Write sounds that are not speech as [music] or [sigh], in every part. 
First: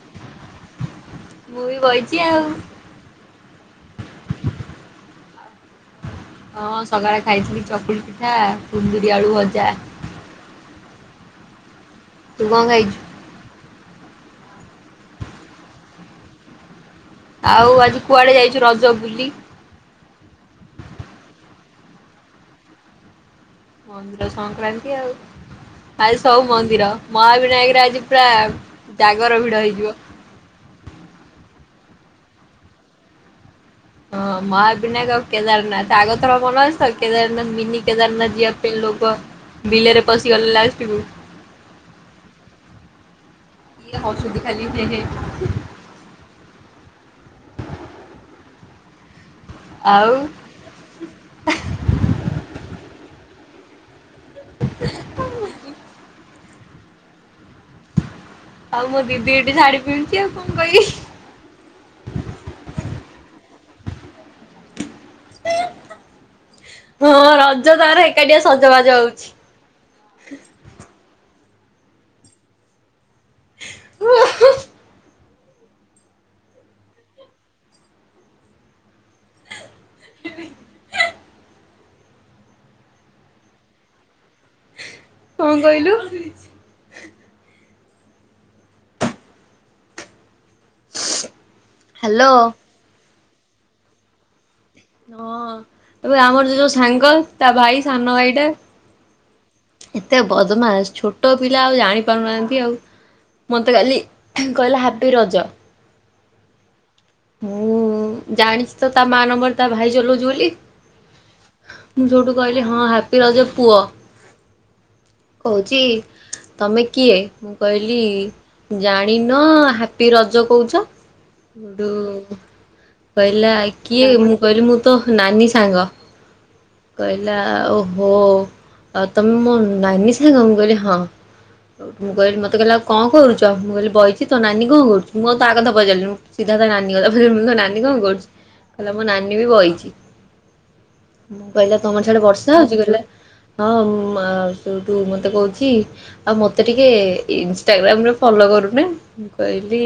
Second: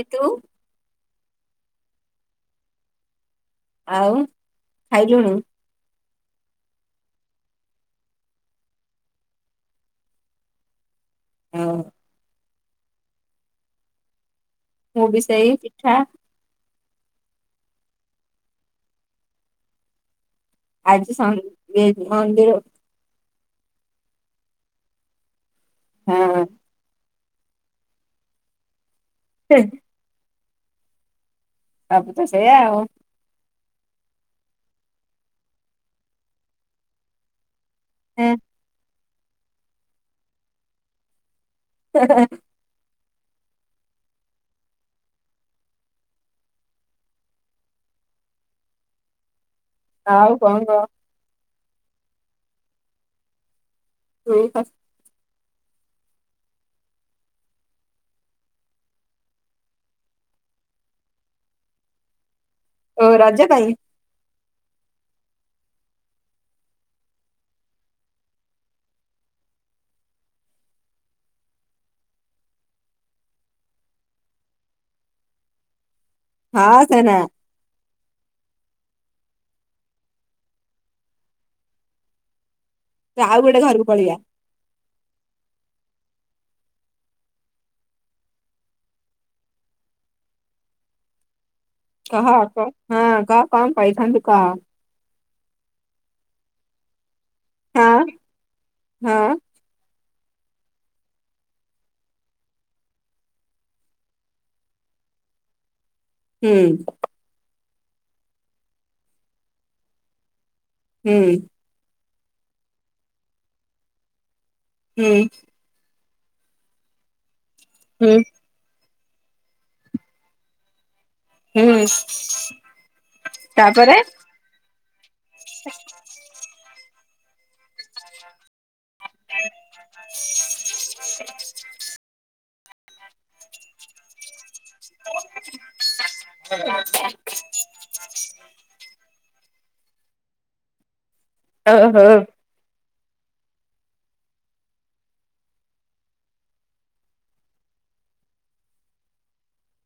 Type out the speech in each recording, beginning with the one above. କିନ୍ତୁ। ମୁଁ ବି ବଇଚି ଆଉ। ଆଉ ଖାଇଲୁଣୁ। ହଁ ସକାଳେ ଖାଇଥିଲି ଚକୁଳି ପିଠା କୁନ୍ଦୁରି ଆଳୁ ଭଜା। ହଁ। ତୁ କଣ ଖାଇଛୁ? ମୁ ବି ସେହି ପିଠା। ଆଉ ଆଜି କୁଆଡେ ଯାଇଛୁ ରଜ ବୁଲି? ଆଜି ସଜ୍ ମନ୍ଦିର। ମନ୍ଦିର ସଂକ୍ରାନ୍ତି ଆଉ, ଆଜି ସବୁ ହଁ ମନ୍ଦିର। ମହାବିନାୟକରେ ଆଜି ପୁରା ଜାଗର ଭିଡ ହେଇଯିବ। ଆପୁ ତ ସେଇୟ ଆଉ। ହଁ ମହାବିନାୟକ ଆଉ କେଦାରନାଥ ଆଗ ଥର ମନ ଅଛି ତ କେଦାରନାଥ ମିନି କେଦାରନାଥ ଯିବା। ବିଲୋକ ବିଲରେ ପଶିଗଲେ ଲାଷ୍ଟ୍ କୁ। [unintelligible] ଏ ହସୁଚି ଖାଲି ହେ-ହେ। ଆଉ କଣ କହ। ସେଇ ଫାସ୍ ଆଉ ମୋ ଦିଦି ଏଠି ଶାଢୀ ପନ୍ଧୁଛି, ଆଉ କଣ କହିବି। ଓହୋ ରାଜା ପାଇଁ? ହଁ ରଜ ତାର ଏକାଠିଆ ସଜବାଜ ହୋଉଛି। ଓ ହଁ। ହ ସେନା। ଆଉ ଗୋଟେ ଘରକୁ ପଳିଆ। କଁ କହିଲୁ? [unintelligible] କହ ହ୍ୟାଲୋ। କହ ହଁ କହ କଣ କହିଥାନ୍ତୁ କହ? ହଁ ଏବେ ଆମର ଯୋ ଯୋଉ ସାଙ୍ଗ ତା ଭାଇ ହଁ ସାନ ଭାଇଟା। ହଁ ଏତେ ବଦମାସ୍ ଛୋଟ ପିଲା ଆଉ ଜାଣିପାରୁନାହାଁନ୍ତି ଆଉ। ମତେ କାଲି କହିଲା ହାପି ରଜ। ହୁଁ। ହଁ ଜାଣିଛି ତ ତା ମା ନମ୍ବର ର ତା ଭାଇ ଚଲଉଛି ବୋଲି ହୁଁ ମୁଁ ସେଇଠୁ କହିଲି ହଁ ହାପି ରାଜ ପୁଅ ହୁଁ କଉଛି ତମେ କିଏ ମୁଁ କହିଲି ହୁଁ ଜାଣିନ ହାପି ରଜ କହୁଛ ହୁଁ ଠୁ କହିଲା ତାପରେ କିଏ ମୁଁ କହିଲି ମୁଁ ତ ହଁ ନାନୀ ସାଙ୍ଗ କହିଲା ଓହୋ ଆଉ ତମେ ମୋ ନାନି ସାଙ୍ଗ ମୁଁ କହିଲି ହଁ ମୁଁ କହିଲି ମତେ କହିଲା କଣ କରୁଛ ମୁଁ କହିଲି ବହିଛି ତୋ ନାନୀ କଣ କରୁଚି ମୁଁ ଆଉ ତା କଥା ପଚାରିଲିିନି ସିଧା ତା ନାନୀ କଥା। ମୁଁ ତୋ ନାନୀ କଣ କରୁଛି କହିଲା ମୋ ନାନୀ ବି ବହିଛି କହିଲା ଓହୋ ତମର ସିଆଡେ ବର୍ଷା ହଉଛି କହିଲା ହଁ ମ୍ ସେଠୁ ମତେ କହୁଛି ଆଉ ମତେ ଟିକେ ଇନଷ୍ଟାଗ୍ରାମ ରେ ଫଲୋ କରୁନ ମୁ କହିଲି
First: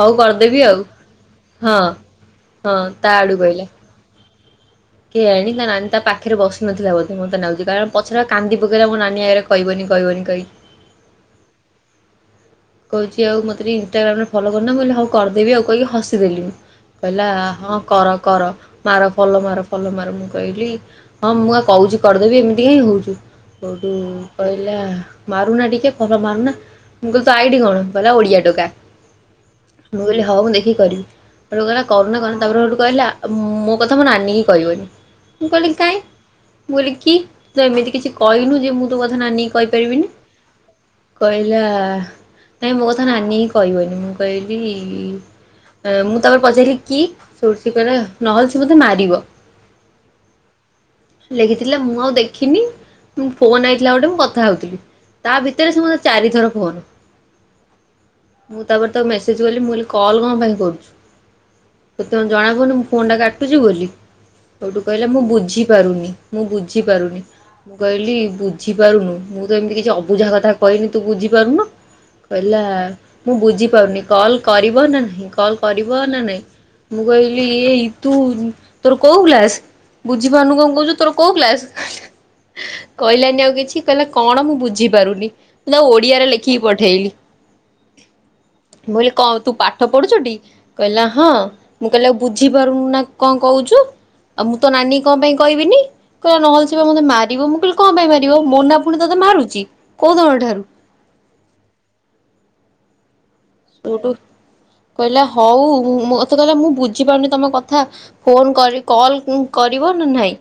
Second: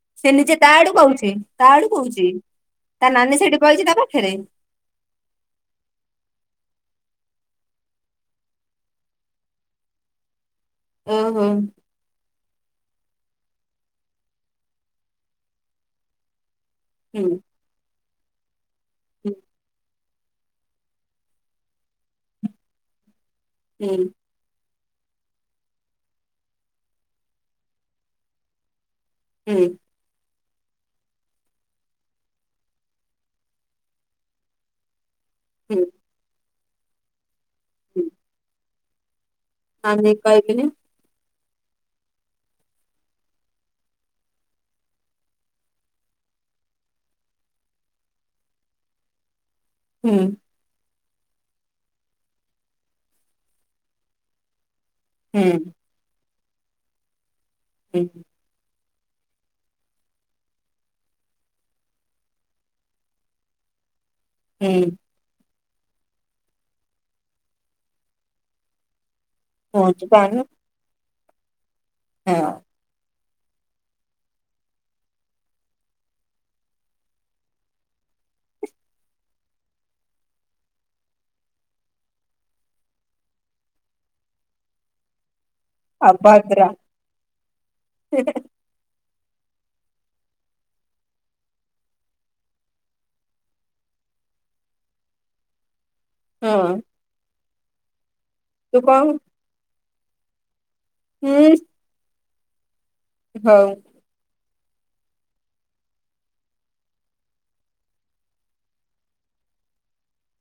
ହଉ ସେ ନିଜେ କରିଦେବି ତା ଆଉ ଆଡୁ କହୁଛି ତା ହଁ ଆଡୁ କହୁଛି ହଁ ତା ନାନୀ ସେଠି ବଇଛି ତା ପାଖରେ କେୟାଣି ତା ନାନୀ ତା ପାଖରେ ବସି ନଥିଲା ବୋଧେ ମୋତେ ଲାଗୁଚି କାରଣ ପଛରେ କାନ୍ଦି ପକେଇଲା ମୋ ନାନୀ ଆଗରେ କହିବନି କହିବନି କଇକି ଓ ହୋ କହୁଛି ଆଉ ମତେ ଟିକ ଇନଷ୍ଟଟାଗ୍ରାମରେ ଫଲୋ କରୁନ ମୁଁ କହିଲି ହଉ କରିଦେବି ଆଉ କହିକି ହସିଦେଲିି ହୁଁ କହିଲା ହୁଁ ହଁ କର କର ମାର ଫଲ ମାର ତାପରେ ମୁଁ କହିଲି ହଁ ମୁଁ ପା କହୁଛି କରିଦେବି ଏମିତି କାହିଁ ହଉଛୁ ସେଇଠୁ ହୁଁ କହିଲା ମାରୁନା ଟିକେ ଫଲୋ ମାରୁନା ମୁଁ କହିଲି ତୋ ଆଇଡ଼ି କଣ କହିଲା ଓଡ଼ିଆ ଟୋକା। ହୁଁ ମୁଁ କହିଲିଁ ହଉ ମୁଁ ଦେଖିକି କରିବି ହେଟୁ କହିଲା କରୁନା କରୁନା ତାପରେ ହେଟୁ କହିଲା ମୋ କଥା ମୁଁ ନାନି କହିବନି ମୁଁ କହିଲି ହୁଁ କାଇଁ ମୁଁ କହିଲି କି ତୁ ତଏମିତି ହୁଁ କିଛି କହିନୁ ଯେ ତୋ କଥା ନାନୀ କି କହିପାରିବିନି ଆମେ କହିବେନି କହିଲା ନାଇଁ ମୋ କଥା ନାନୀ ହି କହିବନି ମୁଁ କହିଲି ମୁଁ ତାପରେ ପଚାରିଲି କି ସେ କହିଲା ନହେଲେ ସେ ମତେ ମାରିବ ହୁଁ ଲେଖିଥିଲେ ମୁଁ ଆଉ ଦେଖିନି ଫୋନ ଆଇଥିଲା ଗୋଟେ ମୁଁ କଥା ହଉଥିଲି ତା ହୁଁ ଭିତରେ ସେ ମତେ ଚାରିଥର ଫୋନ୍ ହୁଁ ମୁଁ ତାପରେ ତାକୁ ମେସେଜ କଲି ମୁଁ କହିଲି କଲ କଣ ପାଇଁ କରୁଛୁ ତତେ କଣ ଜଣାପଡ଼ୁନି ମୁଁ ଫୋନ ଟା କାଟୁଛି ବୋଲି କୋଉଠୁ ହୁଁ କହିଲା ମୁଁ ବୁଝିପାରୁନି ମୁଁ ବୁଝିପାରୁନି ମୁଁ କହିଲି ବୁଝିପାରୁନୁ ମୁଁ ତ ଏମିତି କିଛି ପହଞ୍ଚି ଅବୁଝା ପାରୁନୁ କଥା କହିନି ତୁ ବୁଝିପାରୁନୁ ହଁ କହିଲା ମୁଁ ବୁଝିପାରୁନି କଲ୍ କରିବ ନା ନାହିଁ କଲ୍ କରିବ ନା ନାଇଁ ମୁଁକଇଲି ଏଇ ତୁ ତୋର କୋଉ କ୍ଲାସ ବୁଝି ପାରୁନୁ କଣ କହୁଛୁ ତୋର କୋଉ କ୍ଲାସ କହିଲାନି ଆଉ କିଛି କହିଲା କଣ ମୁଁ ବୁଝି ପାରୁନି ମୁ ତାକୁ ଓଡିଆରେ ଲେଖିକି ଅଭଦ୍ର ପଠେଇଲି ମୁଁ କହିଲି କଣ ତୁ ପାଠ ପଢୁଛୁ ଟି କହିଲା ହଁ ମୁଁ କହିଲି ଆଉ ବୁଝିପାରୁନୁ ନା କଣ କହୁଛୁ ଆଉ ମୁଁ ତ ନାନୀ କଣ ପାଇଁ କହିବିନି କହିଲା ହଁ ନହେଲେ ସେ ପା ମତେ ମାରିବ ମୁଁ କହିଲି କଣ ପାଇଁ ମାରିବ ତୁ ମନା ପୁଣି କଣ ତତେ ମାରୁଛି କୋଉ ଦିନ ଠାରୁ ହୁଁ ହଉ ଟୁ ଟୁ କହିଲା ହଉ ମତେ କହିଲା ମୁଁ ବୁଝିପାରୁନି ତମ କଥା ଫୋନ କରି କଲ୍ କରିବ ନା ନାଇଁ?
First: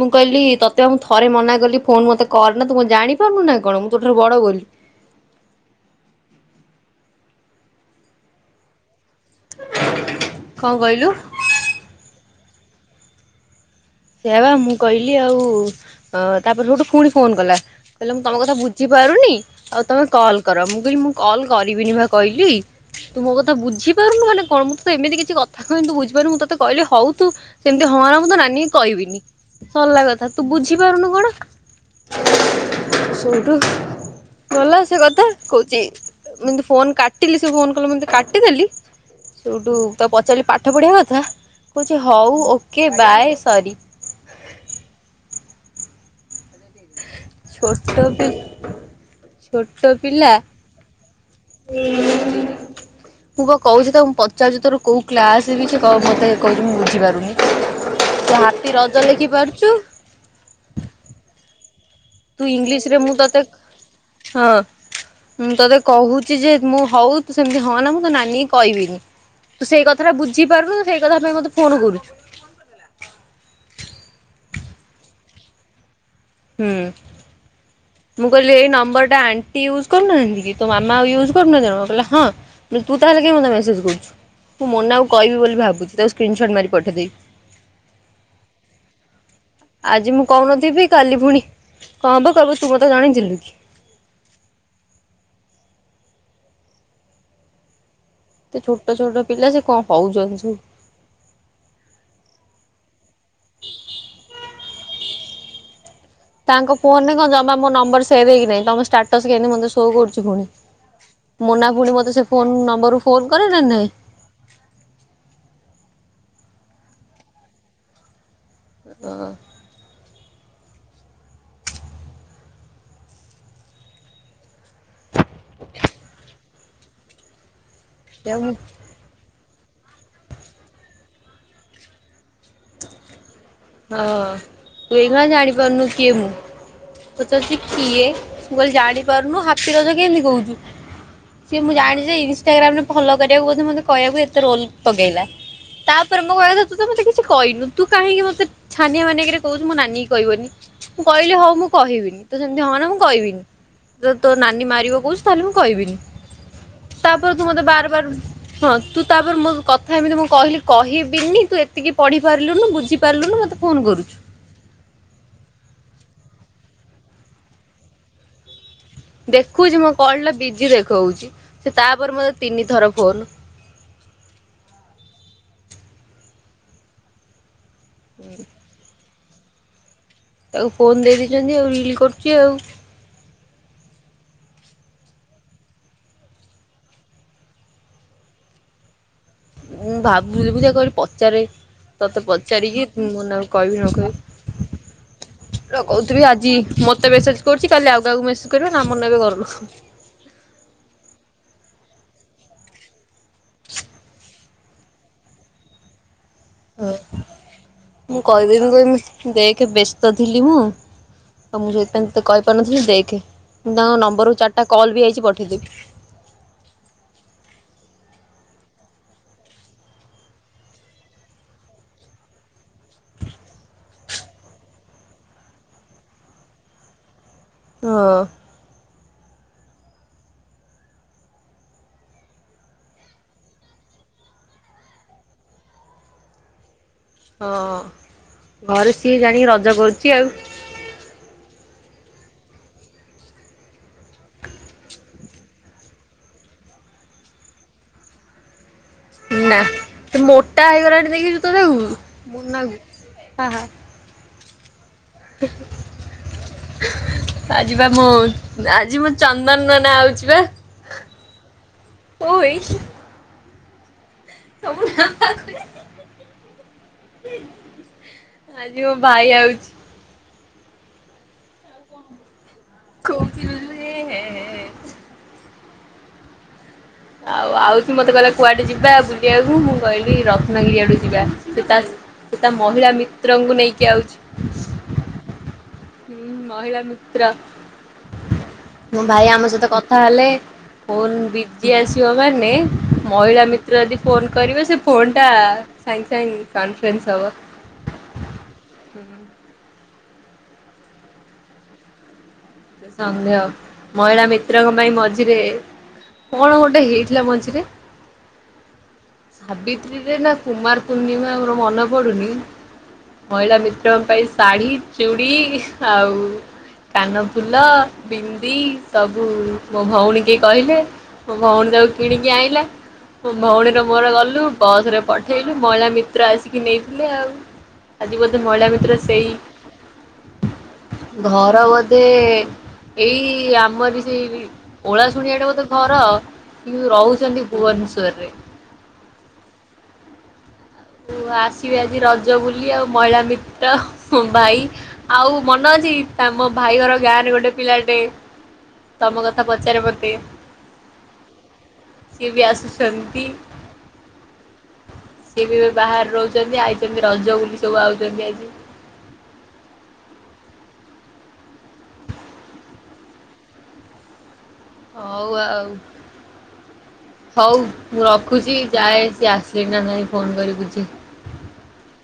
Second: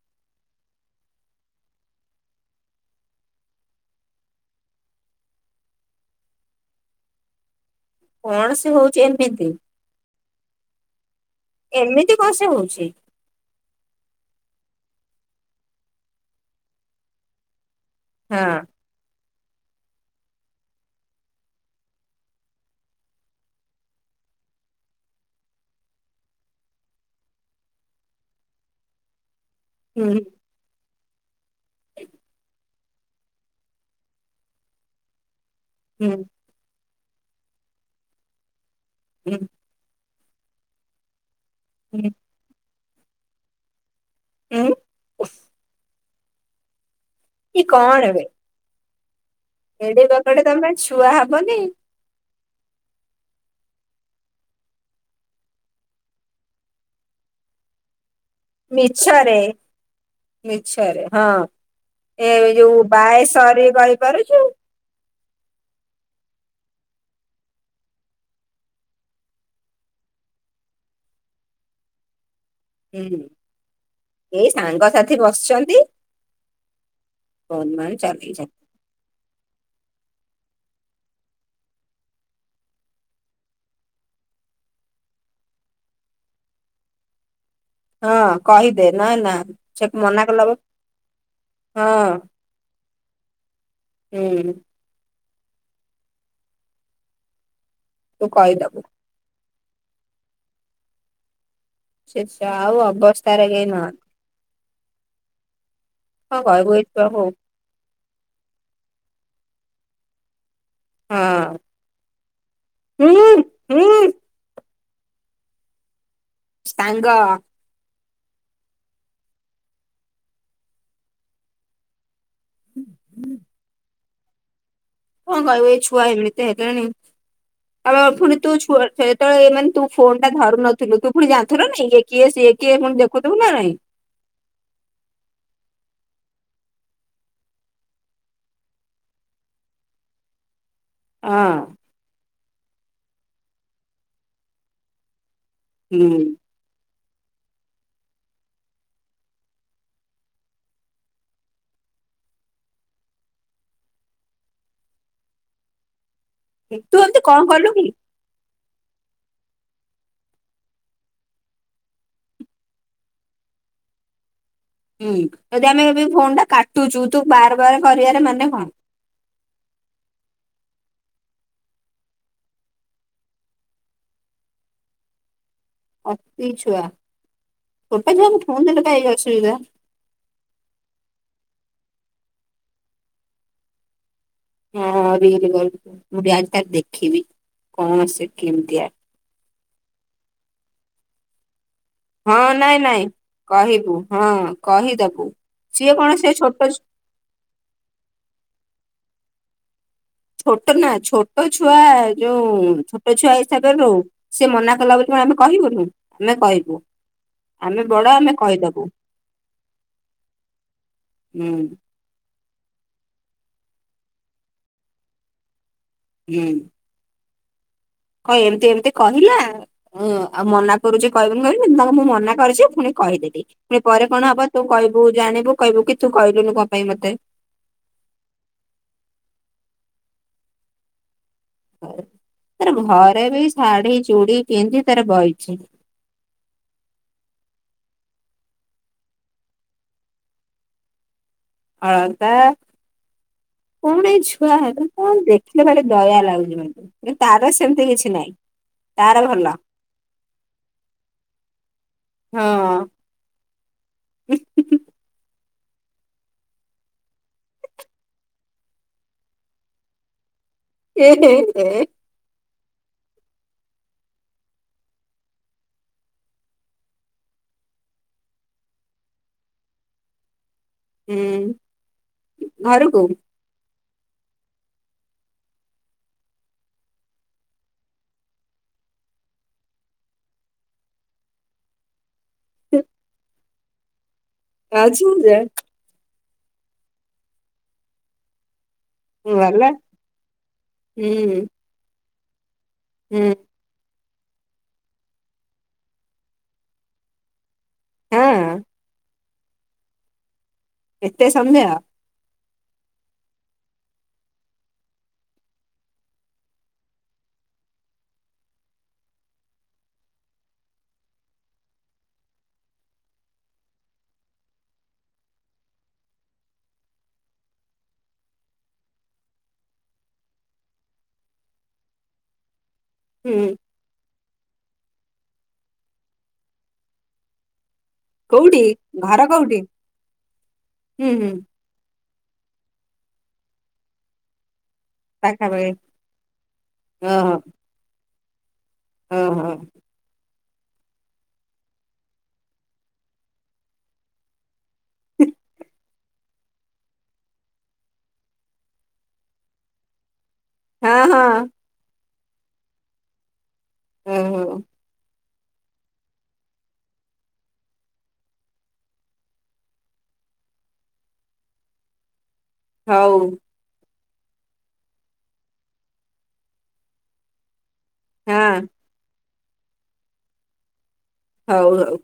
ମୁଁ କହିଲି ତତେ ମୁଁ ଥରେ ମନା କଲି ଫୋନ ମତେ କର ନା ତୁ ଜାଣିପାରୁନୁ ନା କଣ ମୁଁ ତୋ ଠାରୁ ବଡ ବୋଲି? କଣ ସେ ହଉଛି ଏମିତି। କଣ କହିଲୁ? ଏମିତି କଣ ସେ ହଉଛି? ସେଆ ବା ମୁଁ କହିଲି ଆଉ ଅ ତାପରେ ଠୁ ଫୁଣି ଫୋନ କଲା କହିଲା ମୁଁ ତମ ହଁ କଥା ବୁ ବୁଝିପାରୁନି ଆଉ ତମେ କଲ୍ କର ମୁଁ କହିଲି ମୁଁ କଲ କରିବିନି ବା କହିଲି। ତୁ ମୋ କଥା ବୁଝିପାରୁନୁ ମାନେ କଣ ମୁଁ ତତ ଏମିତି କିଛି କଥା କହନି ବୁଝିପାରୁ ମୁଁ ତତେ କହିଲି ହଉ ତୁ ସେମିତି ହଁ ନା ମୁଁ ତ ନାନୀ କହିବିନି ସରିଲା ହୁଁ କଥା ତୁ ବୁଝିପାରୁନୁ କଣ? ଶଠୁ ଗଲା ସେ କଥା କହୁଛି ହୁଁ। ମୁଁ ଏମିତ୍ ଫୋନ୍ କାଟିଲି ସେ ଫୋନ୍ କଲା ମୋତେ କାଟିଦେଲି। ହୁଁ। ସେଠୁ ତାକୁ ପଚାରିଲି ପାଠ ପଢିବା କଥା କହୁଛି ହୁଁ ହଉ ଓକେ ବାଏ ସରି। ଉଁ? କି ଛୋଟ କଣ ବେ ପି ଛୋଟ ଏଡେ ପିଲା। ବକଟେ ତମେ ଛୁଆ ହବନି ମୁଁ କ କହୁଛି ତ ମୁଁ ପଚାରୁଛି ତୋର କୋଉ କ୍ଲାସ ସେ ମତେ କହୁଛି ମୁଁ ବୁଝିପାରୁନି? ଯ [unintelligible] ମିଛରେ ମିଛରେ ହଁ। ତୁ ଏ ଇଂଲିଶ ଯୋଉ ରେ ବାଏ ସରୀ କହିପାରୁଛୁ। ହଁ ମୁଁ ତତେ କହୁଛି ଯେ ମୁଁ ହଉ ତୁ ସେମିତି ହନା ମୁଁ ତୋ ନାନୀ କହିବିନି। ତୁ ସେଇ କଥାଟା ବୁଝିପାରୁନୁ ସେଇ କଥା ପାଇଁ ମତେ ଫୋନ କରୁଛୁ। ହୁଁ ଏଇ ସାଙ୍ଗସାଥି ବସିଛନ୍ତି। ହୁଁ ଫୋନ୍ ଫାନ୍ ମୁଁ ଚଲେଇଛନ୍ତି କହିଲି ଏଇ ନମ୍ବରଟା ଆ ଟି ୟୁଜ୍ କରୁନାହାନ୍ତି କି ତ ମାମା ଆଉ ୟୁଜକରୁହାନ୍ତି କି କହିଲା ହଁ ତୁ ତାହେଲେ କେମିତି ମତେସେଜ କରୁଛୁ? ମୁଁ ମୋନା କୁ କହିବି ବୋଲି ଭାବୁଛି ତାକୁ ସ୍କ୍ରିନ୍ ସଟ୍ ମାରି ପଠାଇ ଦେଇଦେବି। ହଁ କହିଦେ ନା ନା ସେ ଆଜି ମୁଁ ମନା କଲା କହୁନଥିବି କାଲି ପୁଣି ହଁ କଣ ହେବ କହିବୁ ତୁ ମୋତେ ଜାଣିଥିଲୁ କି? ହୁଁ। ତୁ ସେ କହିଦବୁ ଛୋଟ ଛୋଟ ପିଲା ସେ କ ହଉଛନ୍ତି ସବୁ। ଶୀର୍ଷା ଆଉ ଅବସ୍ଥାରେ ହେଇନାହାନ୍ତି। କଣ କହିବୁ ତାଙ୍କ ଏଇ ଫୋନ ରେ ଛୁଆକୁ କଣ ଜମା ମୋ ନମ୍ବର ସେ ସେଭ୍ ହେଇକି ନାହିଁ ତମ ଷ୍ଟାଟସ କେମତି ମୋତେ ସୋ କରୁଛି ପୁଣି? ହଁ ମୋନା ପୁଣି ମତେ ସେ ଫୋନ ନମ୍ବରରୁୁ ହୁଁ ଫୋନ କରେ ନା ନାଇ? ହୁଁ ସାଙ୍ଗ। ଓହ। ହୁଁ ହୁଁ କଣ କହିବ ଏଇ ଝୁଆ ଏମତି ହେଲେଣି ଅଫୁ ସେ ମୁଁ ତୁ ଛୁ ତ ଏମାନେ ତୁ ଫୋନ ଟା ଧରୁ ନଥିଲୁ ତୁ ପୁଣି ଜାଣିଥିଲ କି ଇଏ କିଏ ସିଏ କିଏ ପୁଣି ଦେଖୁଥିବୁ ନା ନାଇଁ? ହଁ ତୁ ଏଇ ନା ଜାଣିପାରୁନୁ କିଏ ମୁଁ? ପଚାରୁଛି କିଏ ମୁଁ କହିଲି ଜାଣି ପାରୁନୁ ହାପି ରଜ କେମିତି କହୁଛୁ? ସିଏ ମୁଁ ହଁ ଜାଣିଛି ଇନସଷ୍ଟାଗ୍ରାମ ରେ ଫଲୋ କରିବାକୁ ବୋଧ ମତେ କହିବାକୁ ଏତେ ରୋଲ ପକେଇଲା ତାପରେ ମୋ କହିବ କଥା ତୁ ତ ମତେ କିଛି କହିନୁ ତୁ କାହିଁକି ମୋତେ ଛାନିଆ ମାନିଆ ହେଇ କିରି କହୁଛୁ ମୋ ନାନୀ କୁ କହିବନି ମୁଁ କହିଲେ ହଉ ମୁଁ କହିବିନି ତ ସେମିତି ହନା ମୁଁ କହିବିନି ଯ ତୋ ନାନୀ ମାରିବ କହୁଛି ତାହେଲେ ମୁଁ କହିବିନି ହୁଁ ଏମିତି ତାପରେ କଣ ତୁ ମତେ କଲୁ କି ବାରବାର ହଁ ତୁ ତାପରେ ମୋ କଥା ଏମିତି ମୁଁ କହିଲି କହିବିନି ତୁ ଏତିକି ପଢି ପାରିଲୁନୁ ବୁଝିପାରିଲୁନୁ ଫୋନ କରଛୁ ହୁଁ ଯଦି ଆମେ ଏବେ ଫୋନ ଟା କାଟୁଛୁ ତୁ ବାର ବାର କରିବାର ମାନେ କଣ ଦେଖୁଛି ମୋ କଲ ଟା ବିଜି ଦେଖଉଛି ସେ ତାପରେ ମୋତେ ତିନି ଥର ଫୋନ [unintelligible] ତାକୁ ଫୋନ ଦେଇଦେଇଛନ୍ତି ଆଉ ରିଲ କରୁଛି ଆଉ ହଁ ରିଲ୍ କରୁଚି ମୁଁ ଟିକେ ଆଜି ତାର ଦେଖିବି କଣ ସେ କେମତିଆ [unintelligible] ତତେ ହଁ ନାଇଁ ପଚାରିକି ନାଇଁ ମୁନା କୁ କହିବି ନ କହିବୁ ହଁ କହିଦବୁ। କହିବି ସିଏ କଣ କହୁଥିବି ସେ ଆଜି ଛୋଟ ମତେ ମେସେଜ୍ କରୁଛି କାଲି ଆଉକାହାକୁ ମେସେଜ୍ କରିବ ନାମ ନେବେ ଘର ଲୋକ ଛୋଟ ନା ଛୋଟ ଛୁଆ ଯୋଉ ଛୋଟ ଛୁଆ ହିସାବରେ ରହୁ ସିଏ ମନା କଲା ବୋଲି ଆମେ କହିବୁନୁ ଆମେ କହିବୁ। ଆମେ ବଡ ମୁଁ ଆମେ କହିବି କହିଦବୁ କହିମି ଦେଖେ ବ୍ୟସ୍ତ ଥିଲି ମୁଁ ଆଉ ମୁଁ ହୁଁ। ସେଇଥିପାଇଁ ତ କହିପାରୁନଥିଲି ଦେଖେ ମୁଁ ତାଙ୍କ ନମ୍ବରରୁୁ ଚାରିଟା କଲ୍ ବି ଆଇଛି ପଠେଇଦେବି। ହୁଁ, କଣ ଏମତି ଏମିତି କହିଲା? ଉୁଁ ଆଉ ମନା କରୁଛି କହିବିନି କହିବି ତାଙ୍କୁ ମୁଁ ମନା କରିଛି ପୁଣି କହିଦେଲି। ପରେ କଣ ହବ ତୁ କହିବୁ ଜାଣିବୁ କହିବୁ କି ତୁ କହିଲୁନୁ କଣ ପାଇଁ ମତେ? ହଁ, ତାର ଘରେ ବି ଶାଢୀ, ଚୁଡି ପିନ୍ଧି ତାର ବଇଛି। ହଁ, ଘରେ ସିଏ ଜାଣିକି ରଜ କରୁଛି ଆଉ। ଅଳତା କଣ ଏଇ ଛୁଆ ହେଲା କଣ ଦେଖିଲେ ଭାରି ଦୟା ଲାଗୁଛି। କିନ୍ତୁ ତାର ସେମିତି କିଛି ନାହିଁ। ତାର ଭଲ ନା ସେ ମୋଟା ହେଇଗଲାଣି ଦେଖିଛୁ ତ ତାକୁ? ମୁନା କୁ ହଁ ହଁ ହଁ ଆଜି ବା ମୁଁ ଆଜି ମୁଁ ଚନ୍ଦନ ନା ଆଉଛି ବା। ଏହେ ହେ। [unintelligible] [unintelligible] ଆଜି ମୋ ଭାଇ ଆଉଛି। ହୁଁ, ଘରକୁ? [unintelligible] ଆଉ ଆଉଛି ମତେ କହିଲା କୁଆଡେ ଯିବା ବୁଲିବାକୁ ମୁଁ କହିଲି ରତ୍ନଗିରି ଆଡୁ ଯିବା ସେ ତା ସେ ତା ମହିଳା ମିତ୍ରଙ୍କୁ ନେଇକି ଆଉଛି। [unintelligible] ହୁଁ, ମହିଳା ମିତ୍ର। ମୋ ଭାଇ ଆମ ସହିତ ଗଲା କଥା ହେଲେ ହୁଁ ଫୋନ ବିଜି ଆସିବ ମାନେ ହୁଁ ମହିଳା ମି ଯଦି ଫୋନ୍ କରିବେ ସେ ଫୋନ୍ଟା ସାଙ୍ଗେ ସାଙ୍ଗେ କନଫରେନ୍ସ ହବ। ହଁ, ହୁଁ ହୁଁ ଏତେ ସନ୍ଦେହ? ସନ୍ଦେହ ମହିଳା ମିତ୍ରଙ୍କ ପାଇଁ ମଝିରେ କଣ ଗୋଟେ ହେଇଥିଲା ମଝିରେ? ସାବିତ୍ରୀରେ ନା, କୁମାର ପୂର୍ଣ୍ଣିମା ମୋର ମନେ ପଡୁନି? ମହିଳା ମିତ୍ରଙ୍କ ପାଇଁ ଶାଢ଼ୀ, ଚୁଡ଼ି ଆଉ କାନ ଫୁଲ ବିନ୍ଦି ସବୁ ମୋ ଭଉଣୀ କି କହିଲେ ମୋ ଭଉଣୀ ତାକୁ କିଣିକି ଆଇଲା। ମୋ ହୁଁ ଭଉଣୀର ମୋର ଗଲୁ ବଶ୍ ରେ ପଠେଇଲୁ ମହିଳା ମିତ୍ର ଆସିକି ନେଇଥିଲେ ଆଉ। ଆଜି ବୋଧେ କୋଉଠି ମହିଳା ମିତ୍ର ଘର ସେଇ କୋଉଠି ହୁଁ ହୁଁ ଧେ ଏଇ ଆମର ବି ଓଳା ଶୁଣିଆଡେ ବୋଧେ ପାଖାପାଖି ଘର କିନ୍ତୁ ରହୁଛନ୍ତି ଭୁବନେଶ୍ଵରରେ। ଉଁ ହୁଁ। ଆସିବେ ଆଜି ରଜ ବୁଲି ଆଉ ମହିଳା ମିତ୍ର, ଭାଇ ଆଉ ମନ ଅଛି ଆମ ଭାଇ ଘର ଗାଁରେ ଗୋଟେ ପିଲାଟେ ତମ କଥା ପଚାରେ ମତେ। ହଁ ହଁ। ସିଏ ବି ଆସୁଛନ୍ତି। ହୁଁ ହୁଁ। ସିଏ ବି ଏବେ ବାହାରେ ରହୁଛନ୍ତି ଆଇଛନ୍ତି ରଜ ବୁଲି ସବୁ ଆଉଛନ୍ତି ଆଜି। ହଉ। ହଉ ଆଉ ହଉ ମୁଁ ରଖୁଛି ହଁ ଯାଏ ସେ ଆସ ଲେଣି ନା ନାଇଁ ଫୋନ୍ କରି ବୁଝେ। ହଉ ହଉ।